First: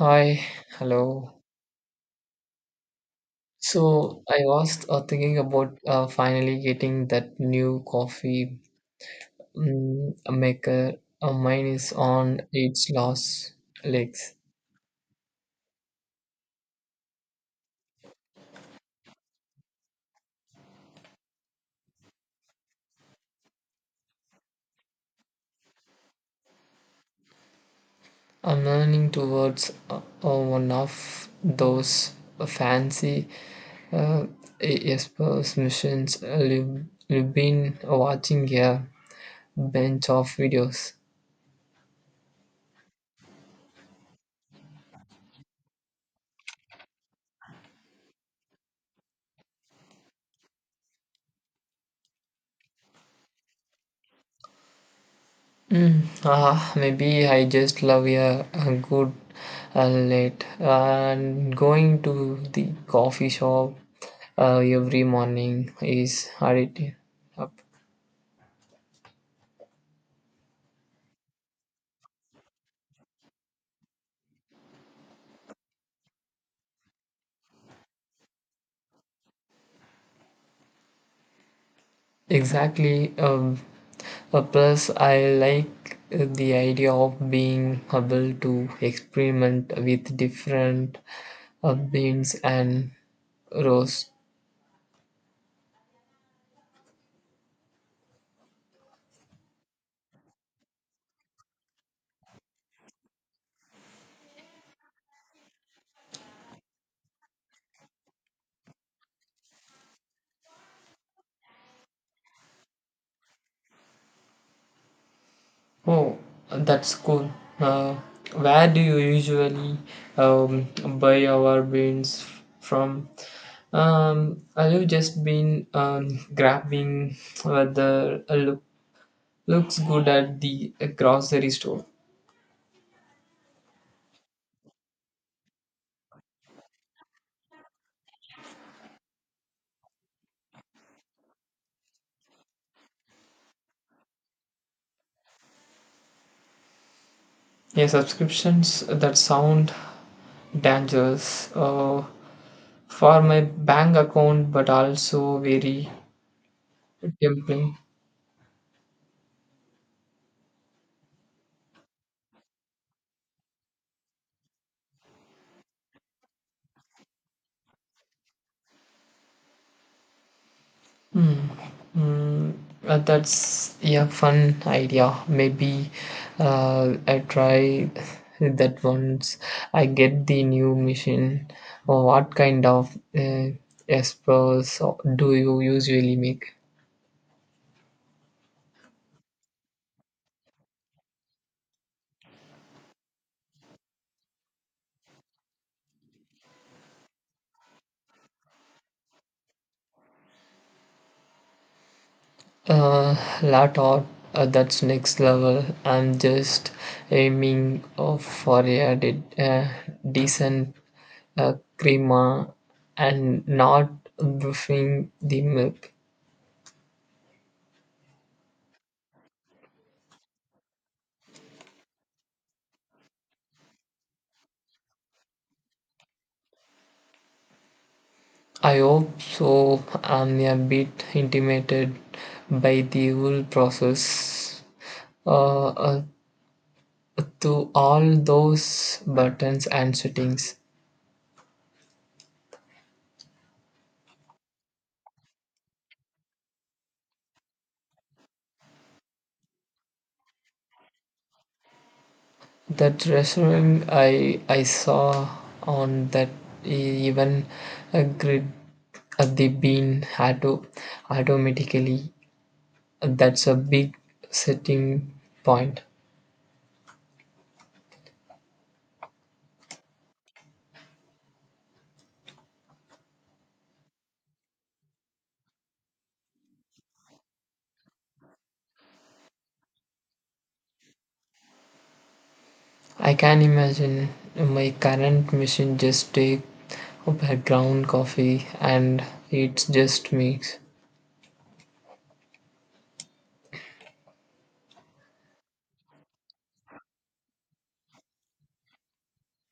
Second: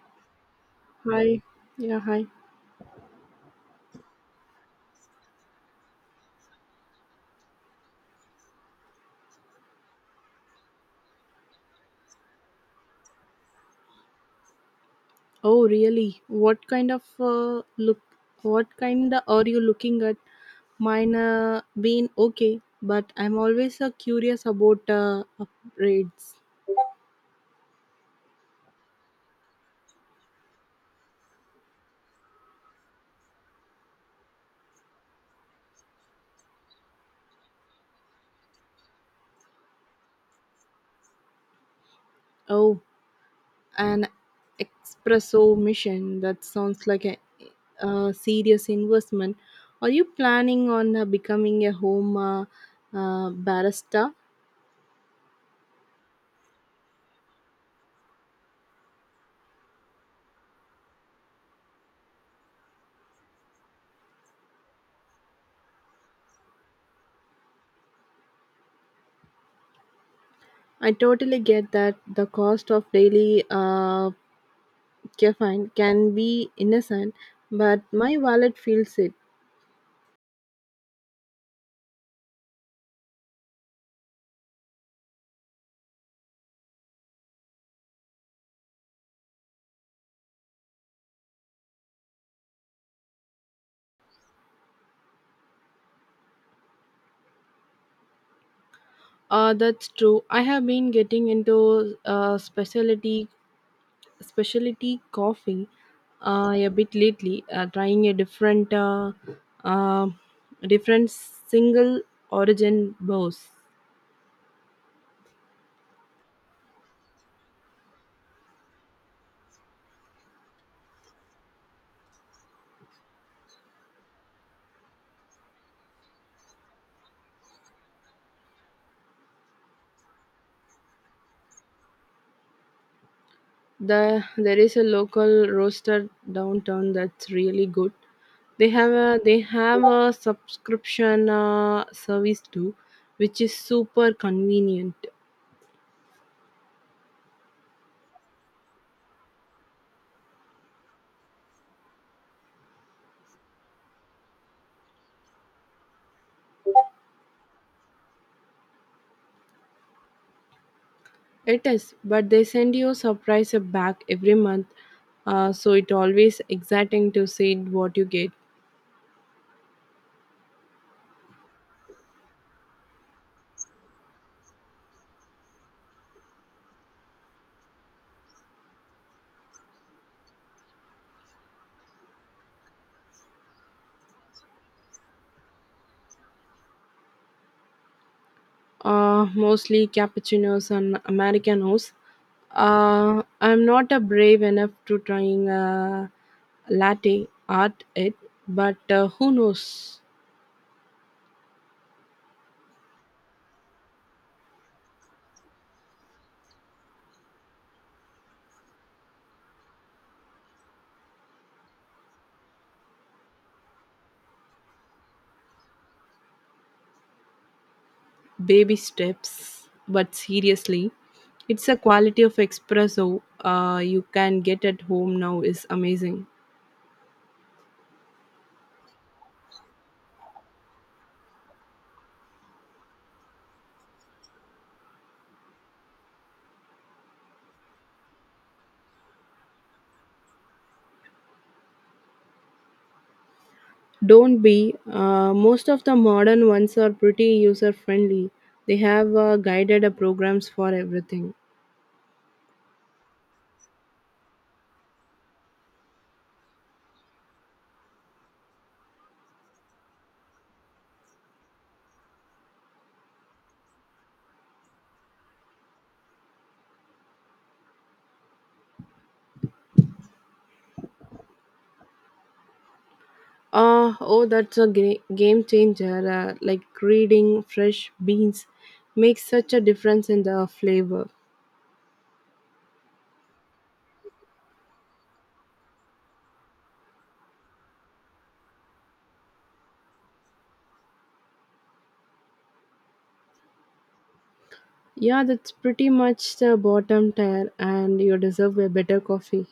Hi, hello. Hi. Yeah, hi. So I was thinking about finally getting that new coffee maker. Mine is on its last legs. Oh, really? What kind of look? What kind are you looking at? Mine been okay, but I'm always curious about upgrades. I'm leaning towards one of those fancy uh, espresso machines. I've been watching a bunch of videos. Oh, an espresso mission. That sounds like a serious investment. Are you planning on becoming a home barista? Maybe I just love a good late and going to the coffee shop every morning is addictive. Up. I totally get that the cost of daily okay, fine, can be innocent, but my wallet feels it. Exactly. Plus, I like the idea of being able to experiment with different beans and roast. That's true. I have been getting into specialty coffee a bit lately. Trying a different uh, different single origin bows. Oh, that's cool. Uh, where do you usually um, buy your beans from? I've just been grabbing whether a looks good at the grocery store. There is a local roaster downtown that's really good. They have a subscription service too, which is super convenient. Yeah, subscriptions that sound dangerous for my bank account, but also very tempting. It is, but they send you a surprise back every month, so it always exciting to see what you get. Hmm. Mm, that's a fun idea. Maybe I try that once I get the new machine. Oh, what kind of espresso do you usually make? Mostly cappuccinos and americanos. I'm not a brave enough to trying a latte art it, but who knows? Uh, Latte art, that's next level. I'm just aiming of for a decent crema and not buffing the milk. Baby steps. But seriously, it's a quality of espresso you can get at home now is amazing. I hope so. I'm a bit intimidated by the whole process. Uh, uh, to all those buttons and settings. Don't be. Most of the modern ones are pretty user friendly. They have guided programs for everything. That restaurant I saw on that even a grid at the bean automatically. That's a big setting point. Oh, that's a game changer. Like reading fresh beans makes such a difference in the flavor. I can imagine my current machine just take background coffee and it's just mix. Yeah, that's pretty much the bottom tier, and you deserve a better coffee.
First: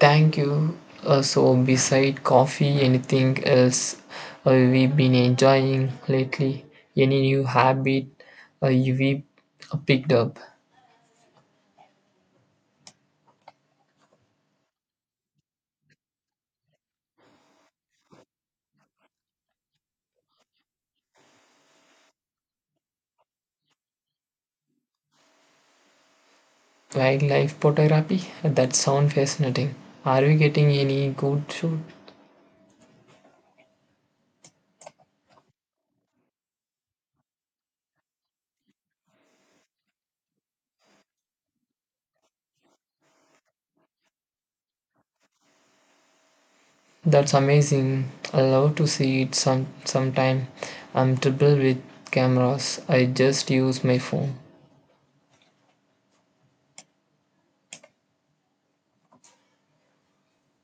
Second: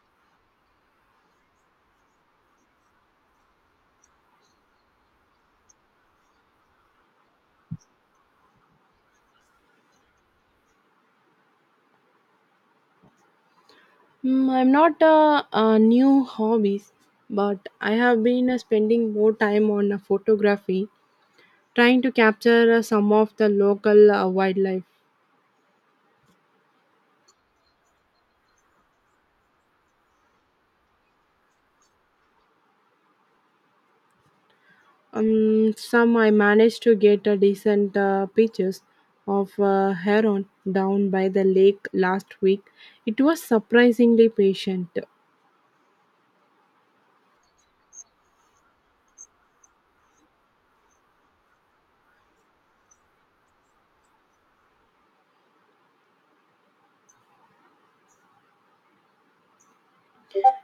Thank you. So beside coffee, anything else we've been enjoying lately? Any new habit you've picked up? Mm, I'm not new hobbies, but I have been spending more time on photography trying to capture some of the local wildlife. Wildlife photography? That sounds fascinating. Are we getting any good shoot? Some I managed to get a decent pictures of heron down by the lake last week. It was surprisingly patient. That's amazing. I love to see it sometime. I'm terrible with cameras. I just use my phone.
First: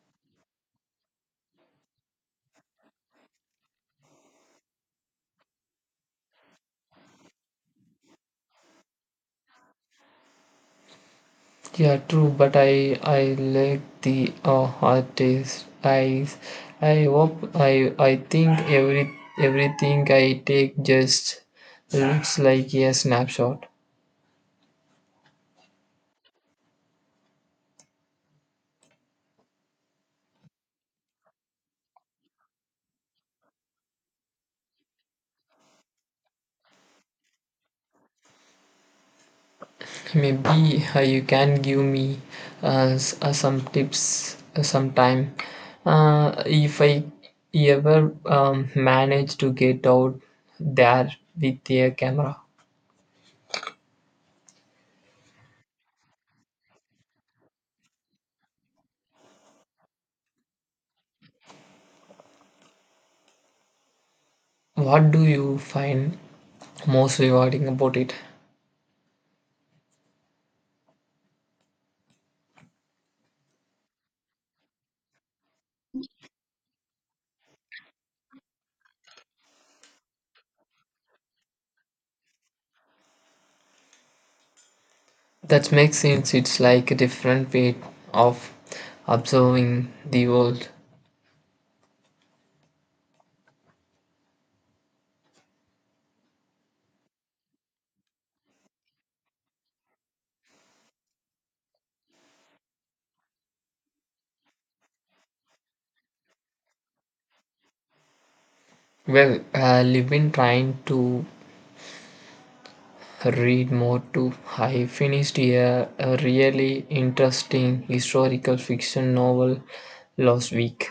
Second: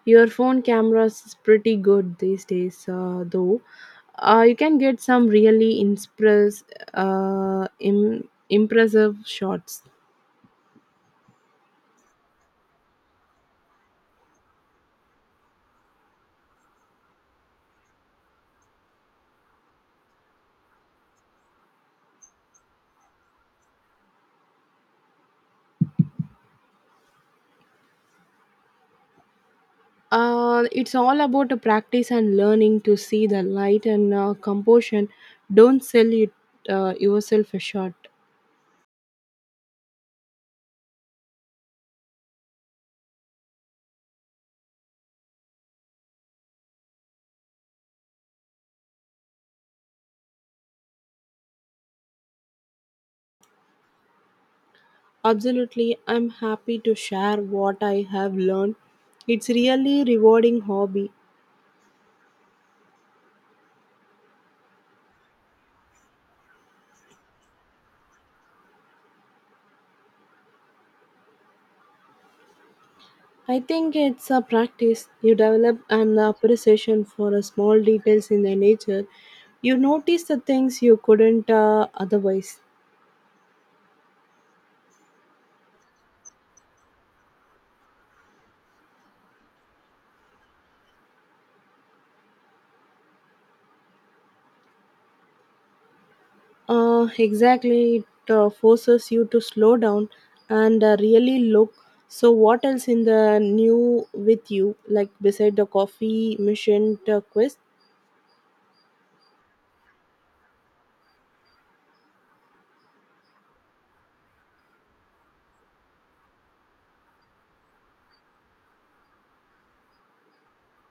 Your phone cameras is pretty good these days, though. You can get some really impressive shots. Yeah, true, but I like the artist. I think everything I take just looks like a snapshot. It's all about a practice and learning to see the light and composition. Don't sell it yourself a shot. Maybe you can give me some tips sometime. If I ever manage to get out there with a camera, Absolutely, I'm happy to share what I have learned. It's really rewarding hobby. what do you find most rewarding about it? I think it's a practice. You develop an appreciation for a small details in the nature. You notice the things you couldn't otherwise. That makes sense. It's like a different way of observing the world. Exactly, it forces you to slow down and really look. So, what else in the new with you, like beside the coffee mission quest? Well, I've been trying to read more too. I finished a really interesting historical fiction novel last week.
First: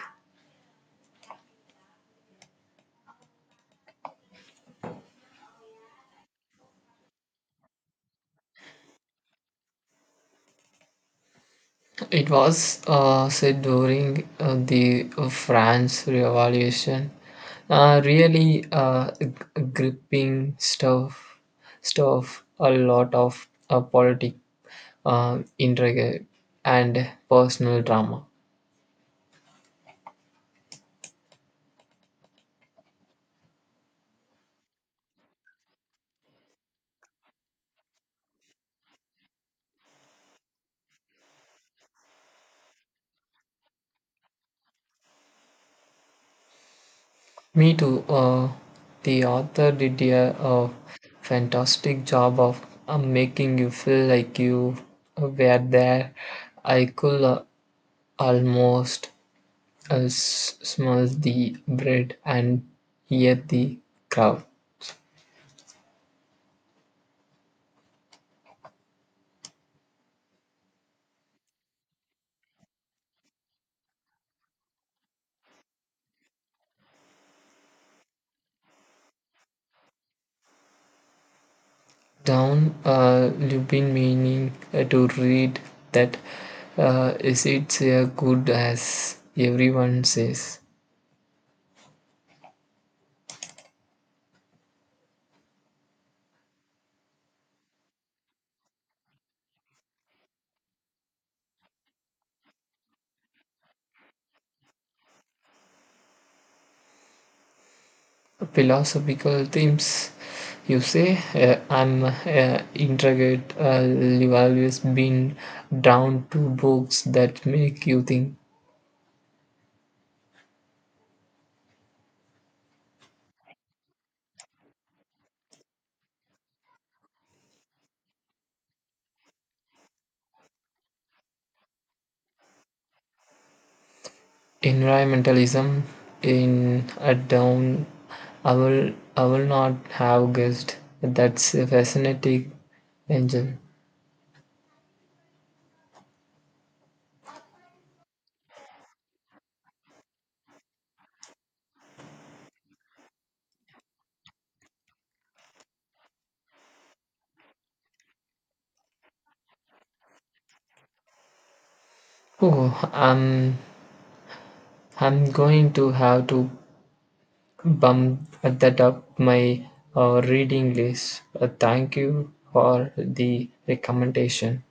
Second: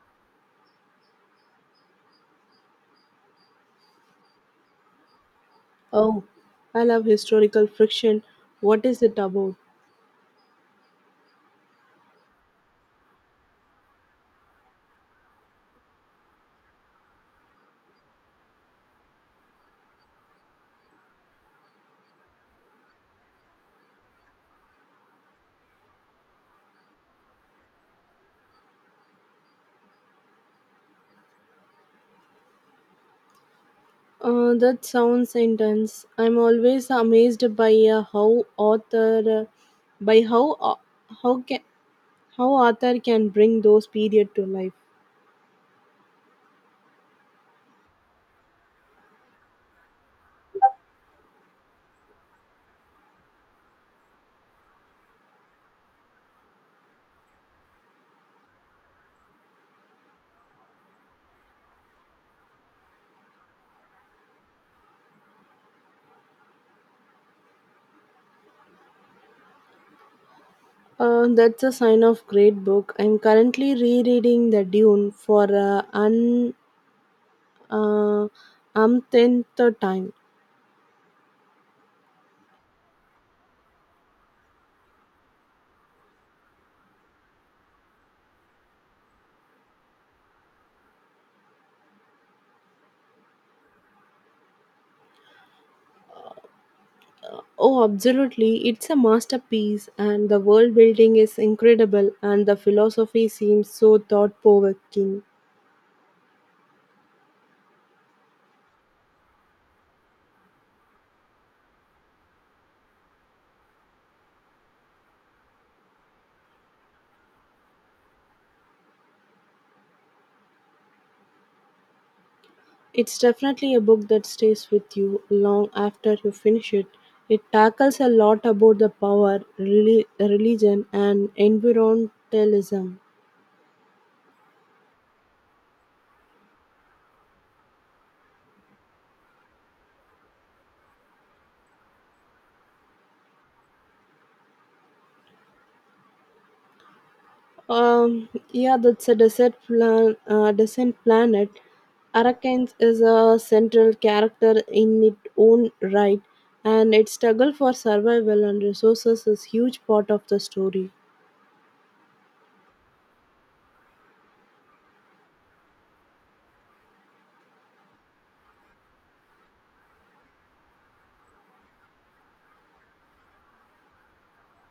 Oh, I love historical friction. What is it about? It was set during the French Revolution. Really gripping stuff, a lot of politic intrigue and personal drama. That sounds intense. I'm always amazed by how author, by how can how author can bring those period to life. Me too. The author did fantastic job of making you feel like you were there. I could almost smell the bread and hear the crowd. That's a sign of great book. I'm currently rereading The Dune for an uh, umpteenth time. Down, you've been meaning to read that. Is it good as everyone says? Oh, absolutely. It's a masterpiece, and the world building is incredible, and the philosophy seems so thought provoking. Philosophical themes you say, I'm intrigued. You've always been down to books that make you think. It's definitely a book that stays with you long after you finish it. It tackles a lot about the power, religion, and environmentalism. Environmentalism in a down, I will not have guessed. That's a fascinating engine. Yeah, that's a desert plan, descent planet. Arakans is a central character in its own right, and its struggle for survival and resources is huge part of the story. Oh, i'm I'm going to have to bump that up my reading list. Thank you for the recommendation.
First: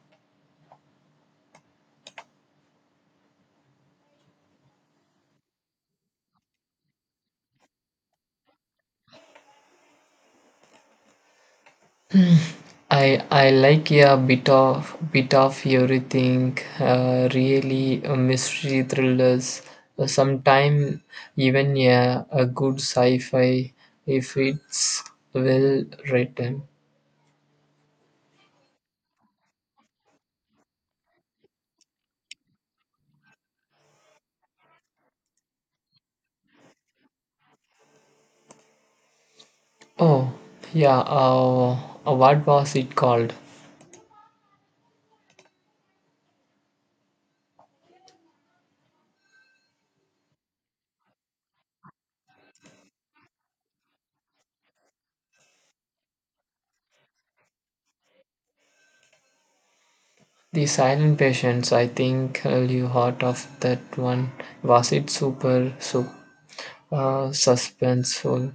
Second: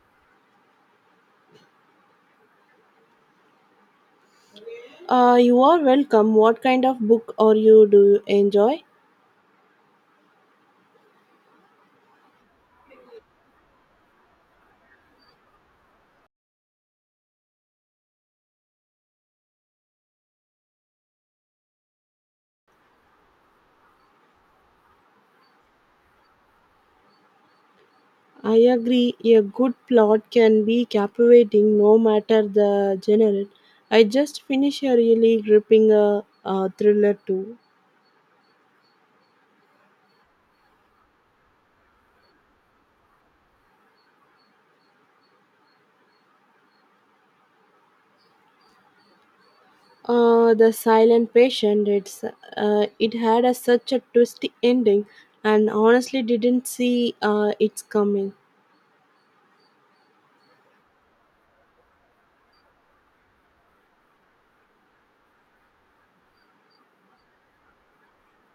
You are welcome. What kind of book are you do you enjoy? I like a bit of everything. Really, mystery thrillers. Sometime even yeah, a good sci-fi if it's well written. I agree. A good plot can be captivating, no matter the genre. I just finished a really gripping thriller too. Oh yeah. What was it called? The silent patient. It had such a twisty ending, and honestly didn't see it's coming. The Silent Patients. I think you heard of that one. Was it super suspenseful?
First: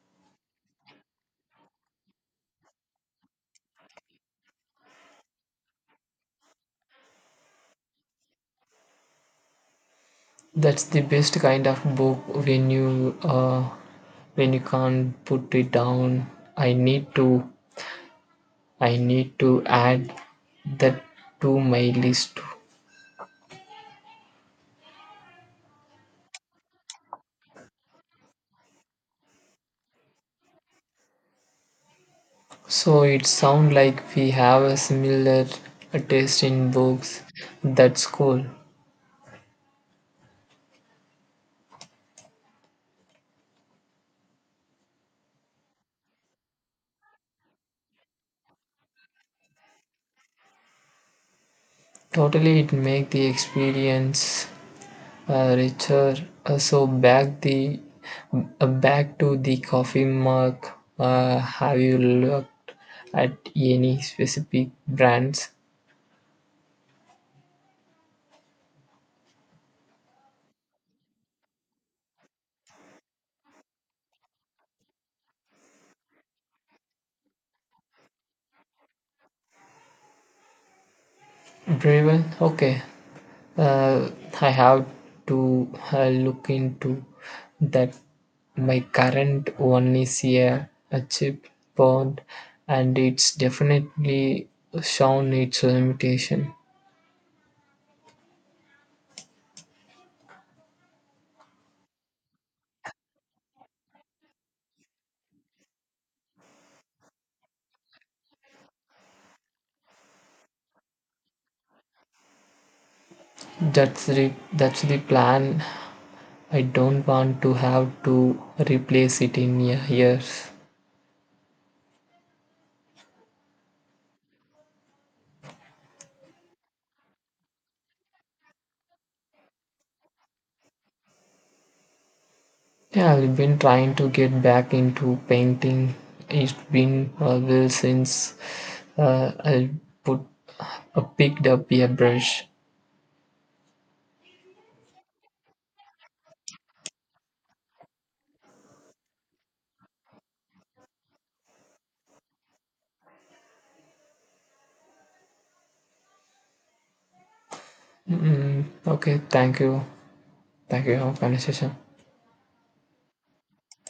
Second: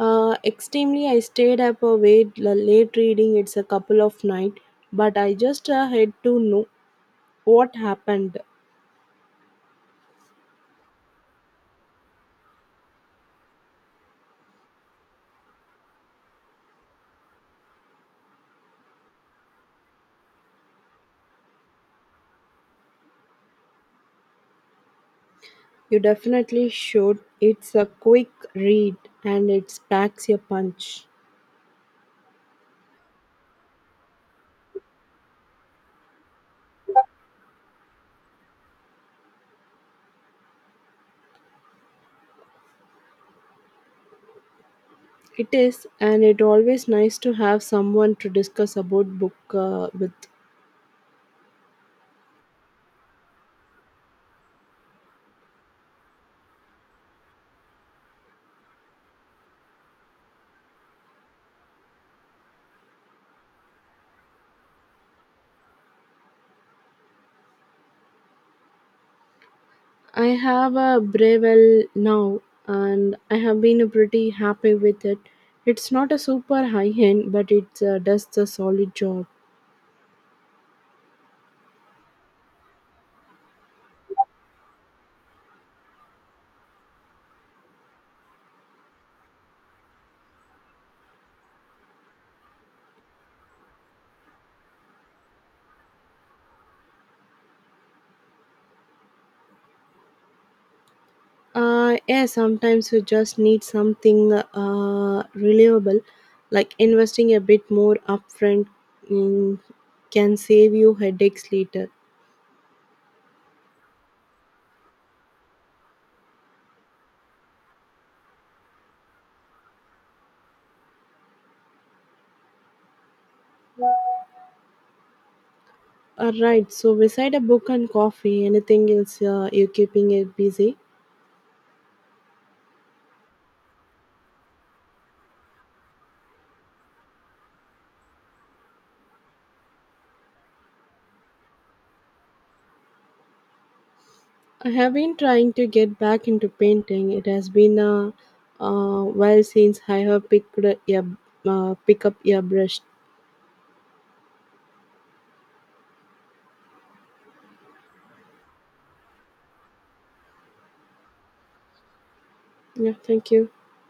Extremely, I stayed up late reading. It's a couple of night, but I just had to know what happened. That's the best kind of book when you uh, when you can't put it down. I need to I need to add that to my list. You definitely should. It's a quick read, and it packs your punch. So it sounds like we have a similar taste in books. That's cool. It is, and it always nice to have someone to discuss about book with. Totally, it makes the experience richer. So back the back to the coffee mug. Have you looked at any specific brands? I have a Breville now and I have been pretty happy with it. It's not a super high end, but it does the solid job. Driven. Okay. Uh, I have to look into that. My current one is a cheap bond, and it's definitely shown its limitation. Yeah, sometimes you just need something reliable, like investing a bit more upfront mm, can save you headaches later. That's the plan. I don't want to have to replace it in years. Alright, so beside a book and coffee, anything else you keeping it busy? Yeah, I've been trying to get back into painting. It's been a while since I put picked up a brush. I have been trying to get back into painting. It has been a while since I have picked a, pick up a brush. Mm, okay, thank you. Thank you. Have a conversation. Yeah, thank you.